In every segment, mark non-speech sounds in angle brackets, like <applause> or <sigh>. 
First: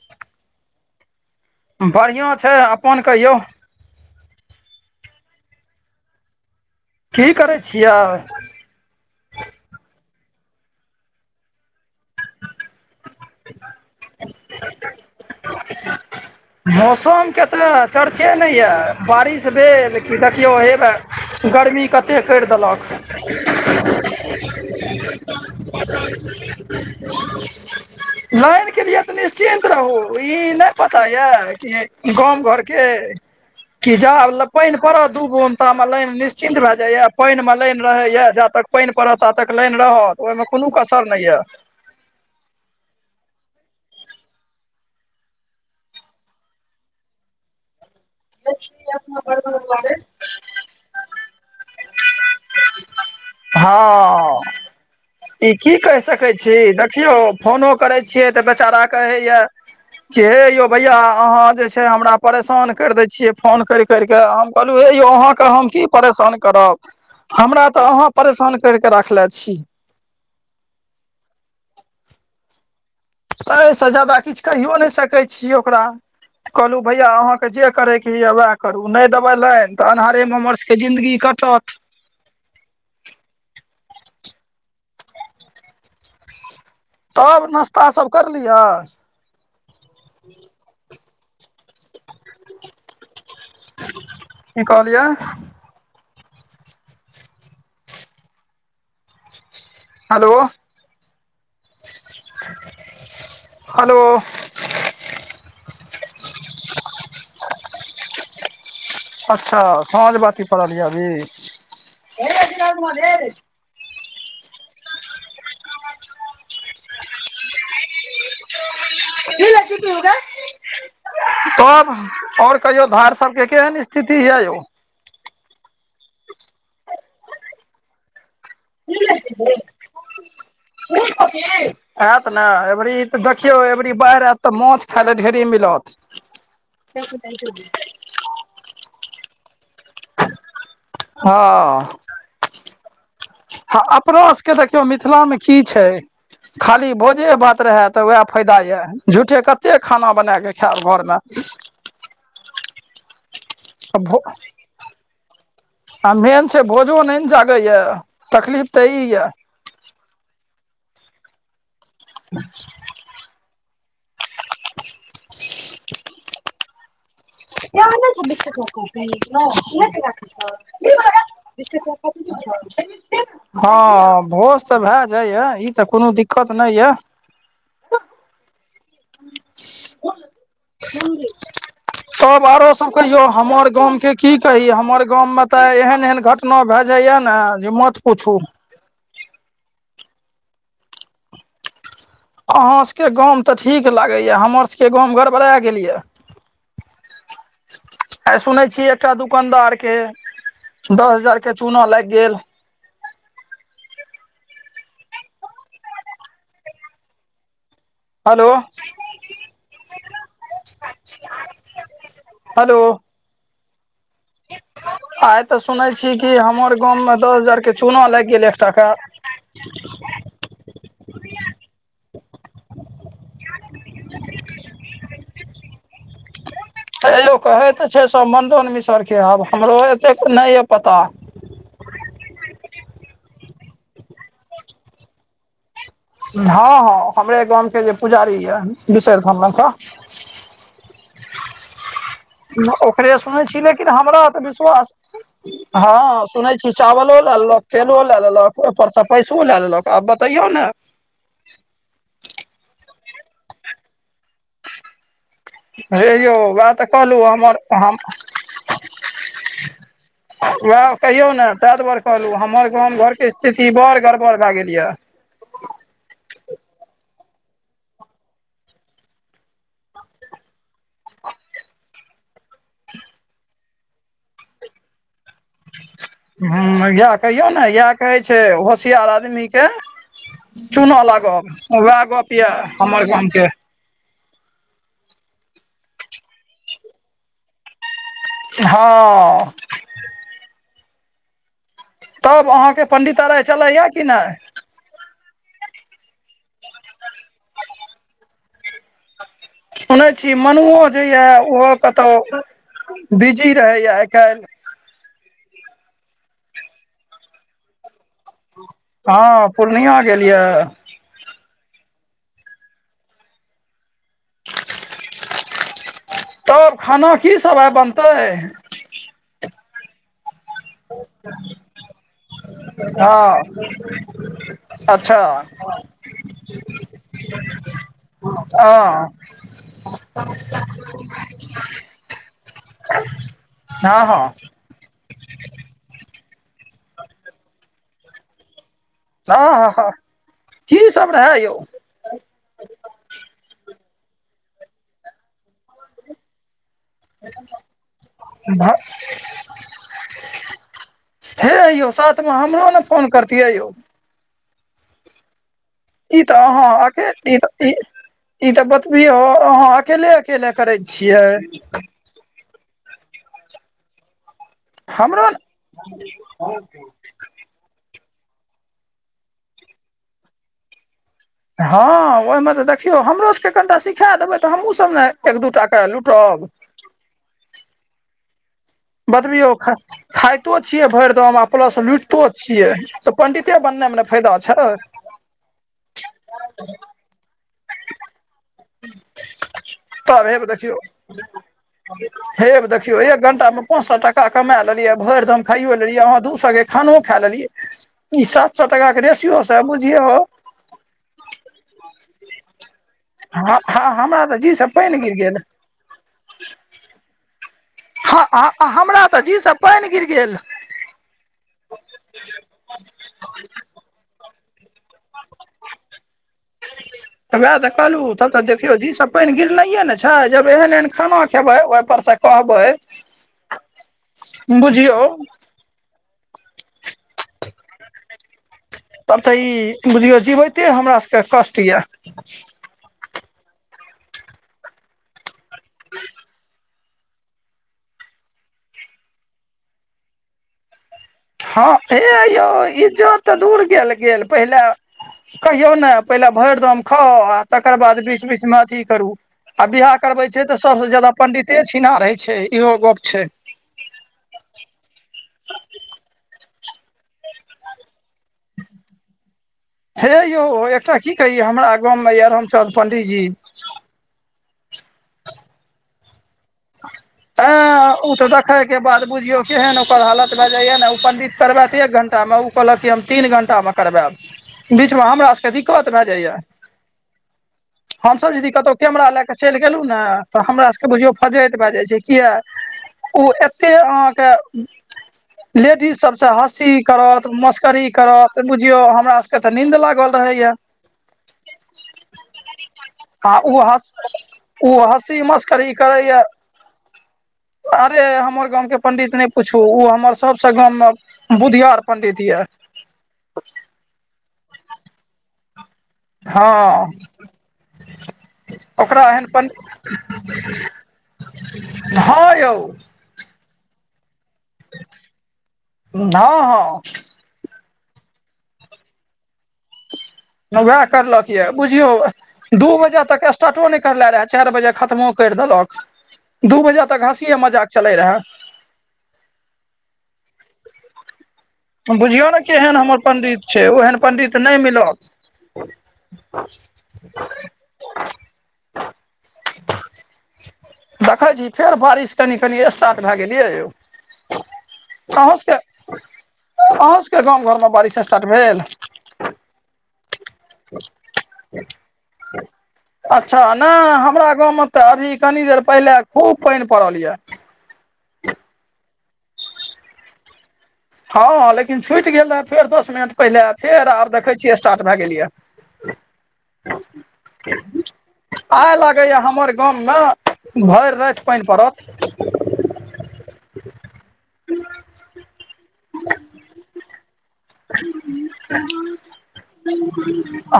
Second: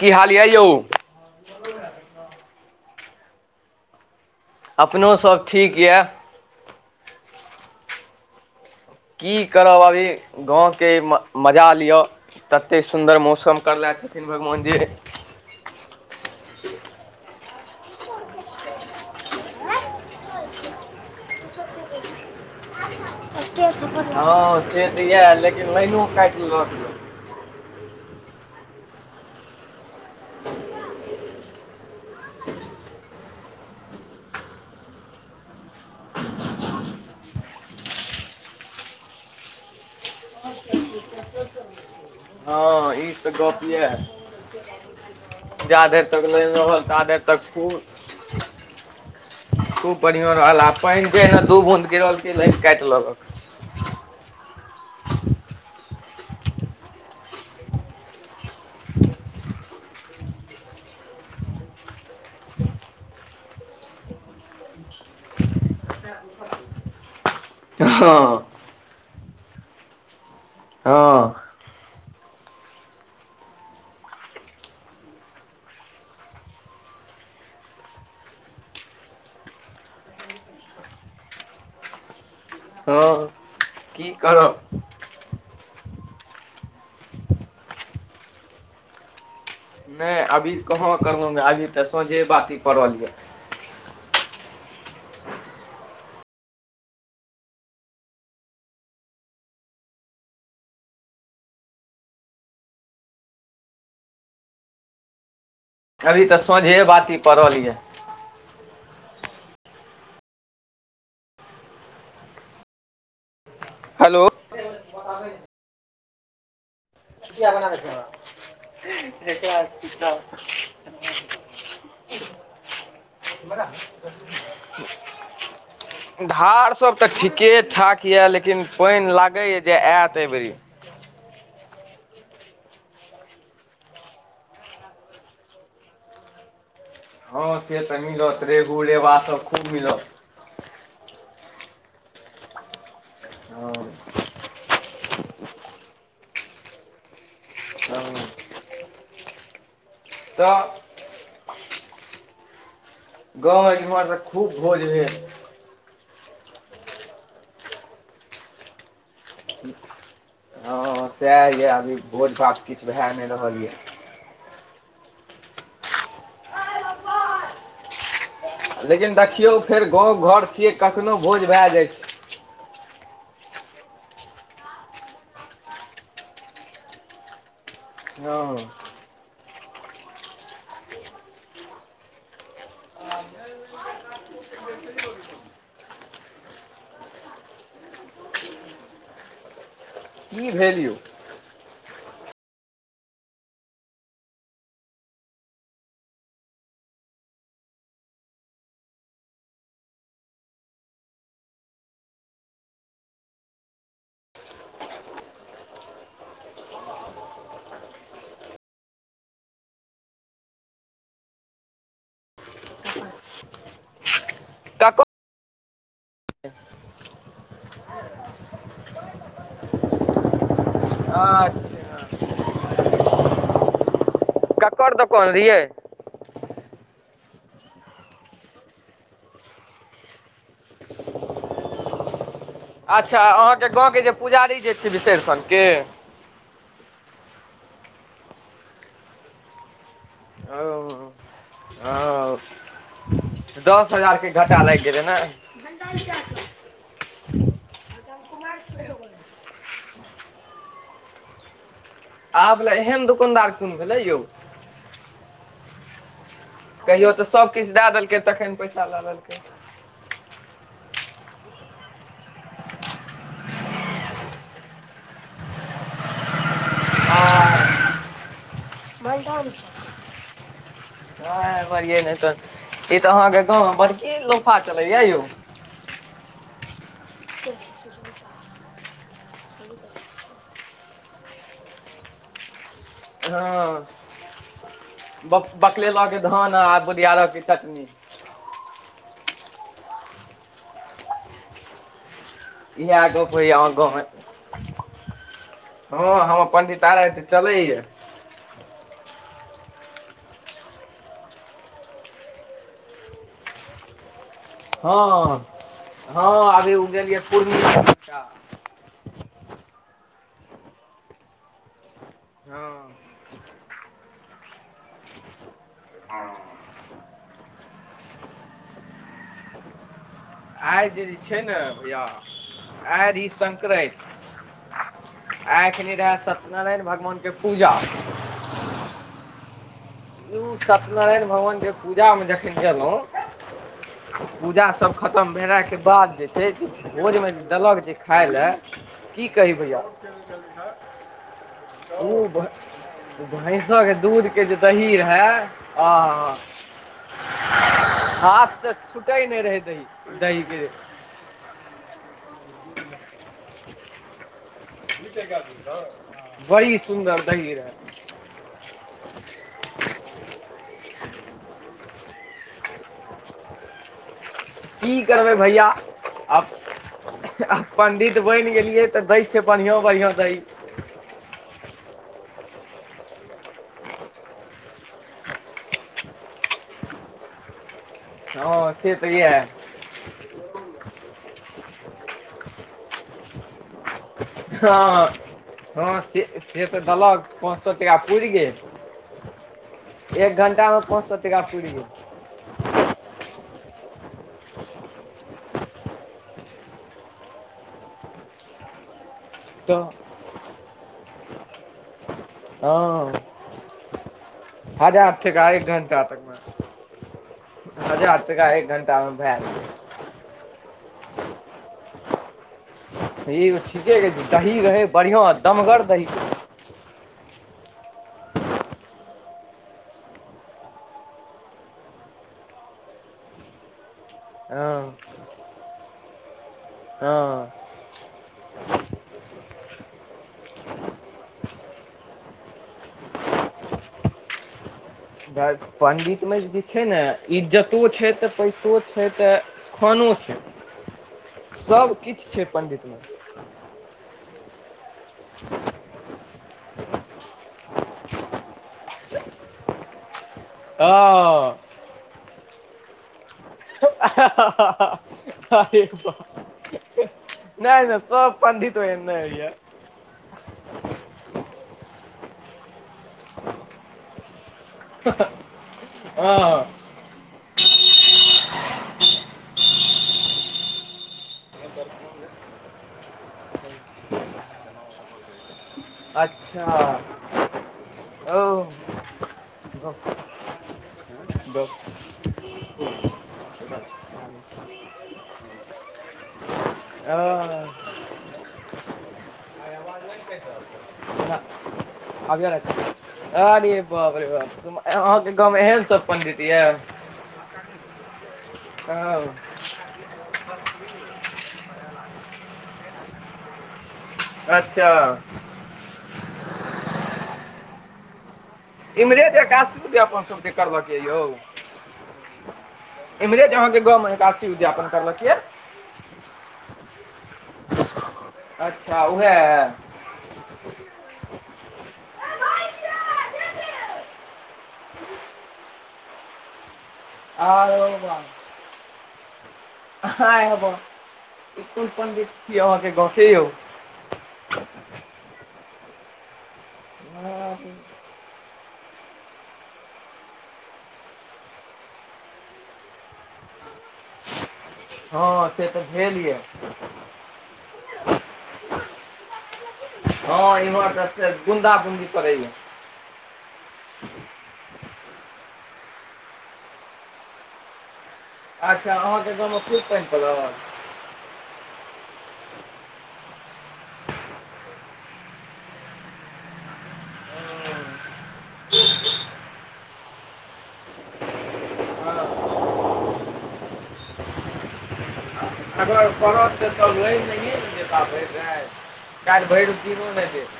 की हाल या यौ? बढ़िआँ छै अपन कहियौ? अपनो सब ठीक या। की करै छियै? की करब अभी गाँंव के म मजा लिओ तते सुंन्दर मो सम करले छथिन भगवान जे। <unintelligible> मौसम के तऽ चर्चे नै या बारिश भेल कि देखियौ हेबा। गर्मी कते कैर देलक। हँ से तऽ या लेकिन लाइनो काइट लेलक लायन के लिए निश्चिन्त रहू ई नै पता या की गाम घरके कि जा ल पाइन पड़त दू बूंद ता मे लाइन निश्चिन्त भ जाएय पाइन मे लाइन रहे इए जा तक पाइन पड़त त तक लाइन रहत ओहिमे कुनु कसर नै या। हँ। ई से गपे इयाह जाधैर तकलो इम्हर ताधैर तक पू <inaudible> बढ़ियां रहल आ <unintelligible> पाइन पने दू बूंद गिरल की लाइन काइट लेलक। हँ अ। इ की कहि सकै छी, देखियौ फोनो करै छियै त बेचारा कहैये जे हे यौ भइया अहाँ जे छै हमरा परेशान कैर दै छियै फोन करि करिके हम कहलौं हे यौ अहाँ क हम की परेशान करब। हमरा तऽ अहाँ हँ परेशान करिके राखले छी। हँ। त अइसे जादा किछ कहियो नै सकै छिय ओकरा। कहलूं भैया अहाँके जे करैके हिये वेएह करू नै देबै लाइन त अन्हारे मे मर जिन्दगी कटत। हॅंह। की करब। तब नश्ता सब करलियऽ? नै अभी कहाँ करलो ह अभी त साँझे बाती परल य‌ऽ। की कहलियइ? हलो हलो, अभी त साँझे बाती पड़ल येए। अच्छा साँझ बाती परल ये अभी। हेलो <inaudible> <inaudible> <inaudible> तब और कहियौ धार सब के केहेन स्थिति येए यौ? <inaudible> धार सब त ठीके ठाक ये लेकिन पाइन लागैये जे एत अइ बेरी। सु प की <inaudible> एत ने एबरी त देखियौ एबरी बाइढ़ एत त माछ खाइले ढे़री मिलत। त <inaudible> हँ से त मिलत रेहू रेबा सब खूब मिलत। हँऽ। हँ अपनो सके देखियौ मिथिलामे की छै खाली भोजे बात रहे ते वेएह हँ। फायदा येए झूठे कते खाना बनेए के तऽ खेएब घर मे। गाँव इम्हर त खूब भोज होइये। आ मेन छै भोजो नै ने जागैये तकलीफ त ई ये। हँ सेएह येए अभी भोज -भात किछ भेए नै रहल ये। त लेकिन नहि देखियौ फेर गाँव छै घर छियै कखनो <inaudible> भोज भए जाइ छै क <inaudible> हँ भोज त भेए जाइये इ त कोनो दिक्कत नै ये। हँ। <inaudible> तब आरो सब कहियौ हमर गाम के की कही हमर गाम मे त एहेन- एहेन घट ना भेए जाइये ने जे मत पुछू। की भेल यौ? अहाँ सके गाम त ठीक लागैये हमर सके गाम गड़बड़ेए गेल ये। आइ सुनै छियै एकटा दुकानदार के दस हजार के चूना लागि गेल। Hello, hello. ककर आइ त सुनै छी कि हमर गाममे दस हजारके चूना लागि गेल एकटाके। ह <unintelligible> छा कोन दोकान लिअइ <unintelligible> एं ओ कहै त छै सब मंडन मिसर के आब हमरो एतेक नै ऐ पता अच्छा अहाँके गाँवके जे पुजारी जे छै बिसहरि थानके हाँ हाँ हमरे गाम के जे पुजारी ये विसहर थानमे का। ओ। ओ ओकरे सुनै छी लेकिन दस हमरा हजारके तऽ घाटा लागि विश्वास, गेलै ने हाँ। सुनै छी चावलो लए लेलक, तेलो लए लेलक, ओहिपरसँ पैसो लए लेलक, आब बतैयौ नै आब ले एहन दुकानदार कोन भेलै यौ। हे यौ वै कहियो तऽ सभ किछु दए देलकै तखन पैसा लऽ लेलकै। वैह कहियौ नै तें दुआरे कहलहुँ हमर गाम घरके स्थिति बड़ गड़बड़ भए गेल ये। <unintelligible> मेडम छै। हे बरगे ने तन <unintelligible> ई तऽ अहाँके गाँंव मे बड़की लोफा चलैये यौ। हुँ इएह कहियौ नै इएह कहै छै होशियार आदमी के चुना लागब वैह गप्प। किया हमर गांव। हाँ ब बकलेलक धान आ बुधियारक चटनी। हाँ। तब अहाँके इएह पंडित गप्प राय होइये अहाँ चलैया गाँवमे कि नहि हाँ हमर पंडिताई त चलैये। सुनै छी मनुओ जैये ओहो कतहु बिजी रहैए आइ काइल। हाँ हाँ अभी ओ गेल यै पूर्णिया दिसका। हाँ पूर्णिया गेल ये। हाँ। अ <inaudible> तब खाना की सब आइ बनतै? आइ जे छैय ने भैया, आइ रहै हँ अच्छा संक्रान्ति आइ केने रहैत सत्यनारायण भगवान के पूजा हां। ऊ सत्यनारायण भगवान के पूजा मे जखन गेलहुं, हँ हँ पुजा सब खतम भेलाके बाद जे छै से भोजमे देलक जे खाइ ले आ हा हा हा की सब रहय यौ ओ भैंसक दूध के जे दही रहै आ हा हाथ से छूटै नै रहै दही दही के हे यौ साथमे हमरो नै फोन करतियै यौ दु टका दै छहक ई तऽ अहाँ अतेक ई ई ई तऽ बतबियो अहाँ अकेले अकेले करै छियै। की हमरो करबै भैया आब, आ पंडित बैन गेलियै त दैय छै बढ़ियां बढ़िया दही, हाँ ओहिमे त देखियौ हमरोसभके कनिटा सिखाए देबै त हमहूँसभ ने एक दू टाके लूटब। हाँ। बतबी यौ ख, खाइतो छीये भेर दम प्लस लुटितो छिये त पंडिते बनेमे, हाँ। हाँ से से त दलक पाँच सौ रुपैया पूर गेल। तब एक हे घंटा देखियौ मे पाँच सौ टका पुर गेल। हेब देखियौ एक घंटामे! पाँच सौ टका कमा लेलियै भेरदम खाइो लेलियै अहाँ दू सौ के खानो खा लेलियै। ई सात सौ टका के रेसयो स तऽ बुझियौ। हँ हाँ हाँ हमरा त जीसँ पेन हजार गइर गेल। टाका एक घण्टा तकमे हजार टाका एक हँ हमरा घण्टामे त भए जीसँ पैन गिर गेल। ई ठीके दही रहै बढ़िआं दमगर दही, त वएह त कहलुँ तब त देखियौ जी सब पेन गिरलइये ने छय जब एहन एहन खाना खेबै ओहिपरसँ, कहबै हँ बुझियौ। हँ। तब त ई बुझियौ जीबैते हमरा सभके कष्ट यै। पंडितमे, <unintelligible> छै ने इज्जतो छै त पइसो छै त खानो छै। हँ हे सभकिछु छै यौ पण्डितमे इज्जोत त दूर के लेकिन पहिले, कहियौ ने पहिले भइर दम खाउ आ तकर बाद बीच बीचमे अथी करू, आ बियाह करबैत छै त सबसे जादा हँ पंडिते छिनार हेय छै इहो गप छै। ह ह ह ह अरे बाप रे नय ने सब पंडित, तेनइया। हे यौ एकटा की कहिये हमरा गाँव में ये रामचंद पंडीजी, ह ह हँअ। आँ। ओ त देखय के बाद बुझियौ केहन ओकर हालत भ जाइया ने ओ पंडित करबैत एक घण्टामे उ, कहलक हम तीन घंटा मे करबैब बीचमे हमरा सबके अधिक, अच्छा। हमसभ ओ यदि कतहु कैमरा ले क चइल गेलहु ने त हमरा सबके बुझियौ फजीहत भए जाइ छै। किए ओ एते अहाँके, लेडीज सब से हँसी करत मस्करी, कर त बुझियो हमरा सबके त नींद लागल रहैया। आ ओ अरे हँस बाप रे ओ बाप अहाँ हँसी के गाँव मे मस्करी एहन सब करैया पंडित ये। अरे हमर गाम के पंडित ने हँ पूछू उ हमर सबसे गाम में बुधियार पंडित ये। अच्छा। हँ। ओकरा एहन इम्हरे जे पंड एकादशी उद्यापन सबके करलक यऽ यौ <unintelligible> हाँ यौ। इम्हरे अहाँ के गोमें एकादशी उद्यापन करलक यै। हँ हँ। <inaudible> अच्छा वैएह। नव वएह करलक यए, बुझियौ। दू बजे तक स्टार्टो नहि करलय रहै, चारि बजे खत्मो करि देलक, दू बजे तक हस कीए मजाक आरो चलै रहै। कहाॅ एहबो। हम बुझियौ ने केहन हमर गाँवके पण्डित यौ छै, ओहन पण्डित नहि मिलत। <unintelligible> देखैय छी फेर बारिश कनि कनि स्टार्ट भए गेलियै यौ। हँ से तऽ भेल या। अहु सबके गाम घरमे बारिश स्टार्ट भेल। हँ इम्हर त से बुंदा बूंदी पड़ैया। अच्छा नहि हमरा गाँवमे तऽ अभी कनि देर पहिले खूब पानि पड़ल या। अच्छा अहाँके गाँवमे खूब पानि पड़ल। हँ लेकिन छुटि गेल रहै, फेर दस मिनट पहिले फेर आर देखैय छियै स्टार्ट भए गेल यै। <inaudible> आइ लागैए हमर गाममे भरि राति पानि पड़त। हँ, अगर पड़त त तबऽ लरि नहिए ने जेता भरि राति, काल्हि भरि दिनो नहि देत।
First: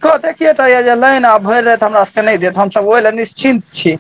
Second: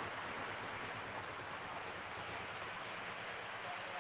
कहतैय कि एतह ये जे लाइन आब भरि राइत हमरा सबके नहि देत, हमसब ओहि लए निश्चिन्त छी।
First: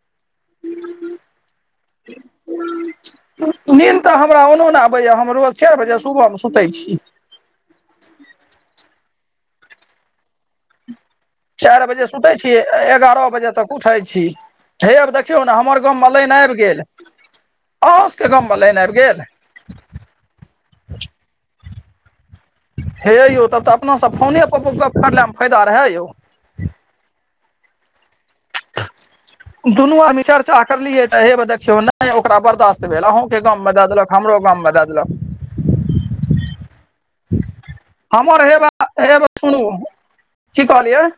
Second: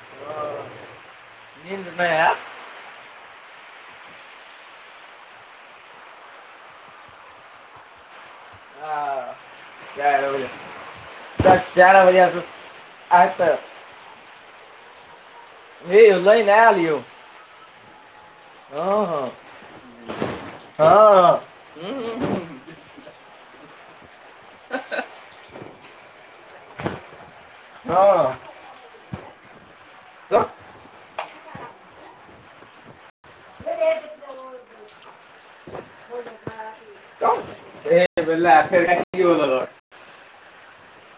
हँ, <inaudible> नींद मे आ दोस्त त नीन्द तऽ हमरा ओनो नहि आबैए, हम रोज चारि बजे सुबहमे सुतैय छी। आ चारि बजे। तऽ चारि बजे सुते बजेसँ छी, एगारह आइ बजे तऽ तक उठैय छी, हे अब देख त्यों न हमर गम में हे यौ लाइन आबि आयल गेल, यौ आस के गम मे ला हँ- हँ- हँ, ह हुं -हुं- हुं। हे यौ, तब तऽ अपना सब फोने पर गप्प करला मे फायदा रहए यौ। हँ दुनू आदमी हँ चर्चा करलियै, तऽ हे ब देखियौ नहि ओकरा बर्दाश्त तऽ भेल अहु के गाममे दए देलक, हमरो गाममे दए देलक। फुक-फुक गाड़ी। हमर हे बा हे गो गाड़ियो सुनू, लगल। की कहलियै?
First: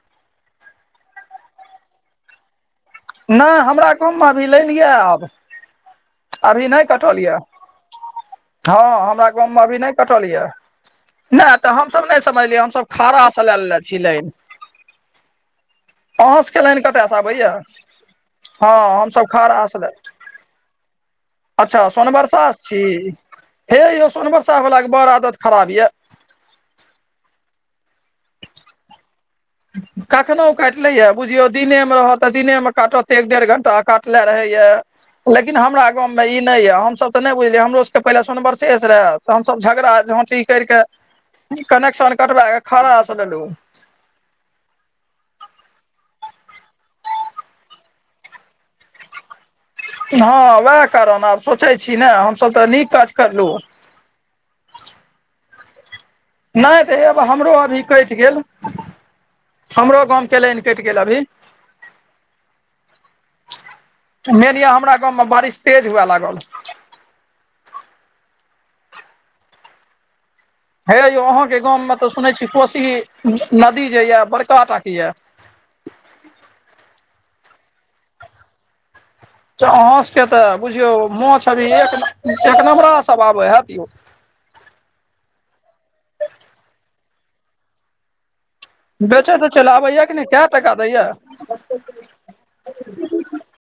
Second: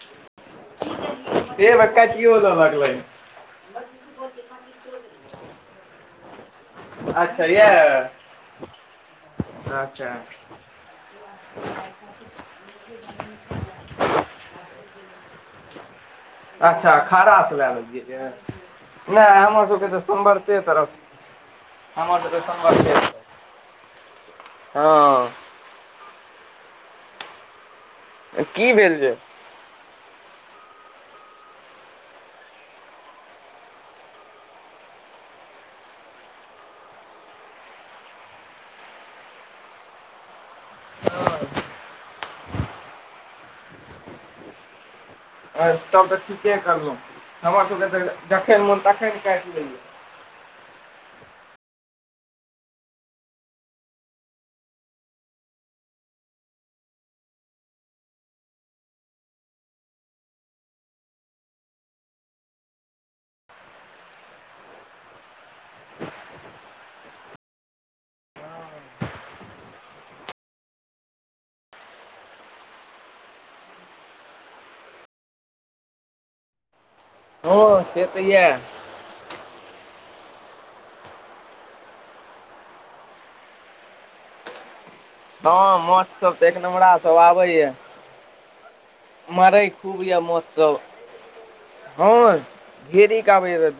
देब काटियो लेलक लाइन। नहि हमरा कुन अभी लाइन या। आब अभी नहि। कटल अच्छा यऽ या हँ हमरा गाँव मे अभी नहि कटल यऽ। नहि तऽ हमसब नहि समझलियै हमसभ खड़ाँ स लैलेने छी लाइन। अहाँ <inaudible> सबके लाइन अच्छा कतयसँ खाड़ा स आबैया लए लेलियै दैन, हँ हमसभ नहि हमर खरास सबके तऽ सोम वषे तरफ अच्छा हमर सबके सोनबरसा स छी सोनवर्षॊ के तक हे यौ सोनवर्षा वाला के बड़ आदत खराब या। त की भेल जे। कखनो काटले यए, बुझियौ दिनेमे रहत तऽ दिनेमे काटत त एक डेढ़ घंटा काटले रहैया। लेकिन हमरा गाँम में ई नहि ये, हमसब ते नहि बुझलिये हमरो सब के पहिले सोनवर्षा शेष रहै। त हमसभ झगड़ा झाँटी करिके कनेक्शन कटबा के खड़ा से लेलहु। तब त ठीके करलहुँ हमर सभके त जखन मोन तखन काटि लेइयै। हँ वएह कारण आब सोचै छी ने हमसभ त नीक काज करलु। नहि त हेबा हमरो अभी कइट गेल। हमरो गामके लैन कइट गेल अभी। मेन य हमरा गाँवमे बारिश तेज हुए लागल। हे यौ अहाँके गाममे ते सुनय छी कोशी नदी जे ये बड़का टा के यऽ। ह से त यऽ। त अहाँ सबके त बुझियौ माछ अभी एक एक नम्बरा सब आबै हैत यौ। हँ माछ सब त एक नम्बरा सब आबैए। बेचै तेचै मारैय लए खूब आबैए कि य नहि माछ कए टाका सब, दैए हँ ढेरिक आबै रहे।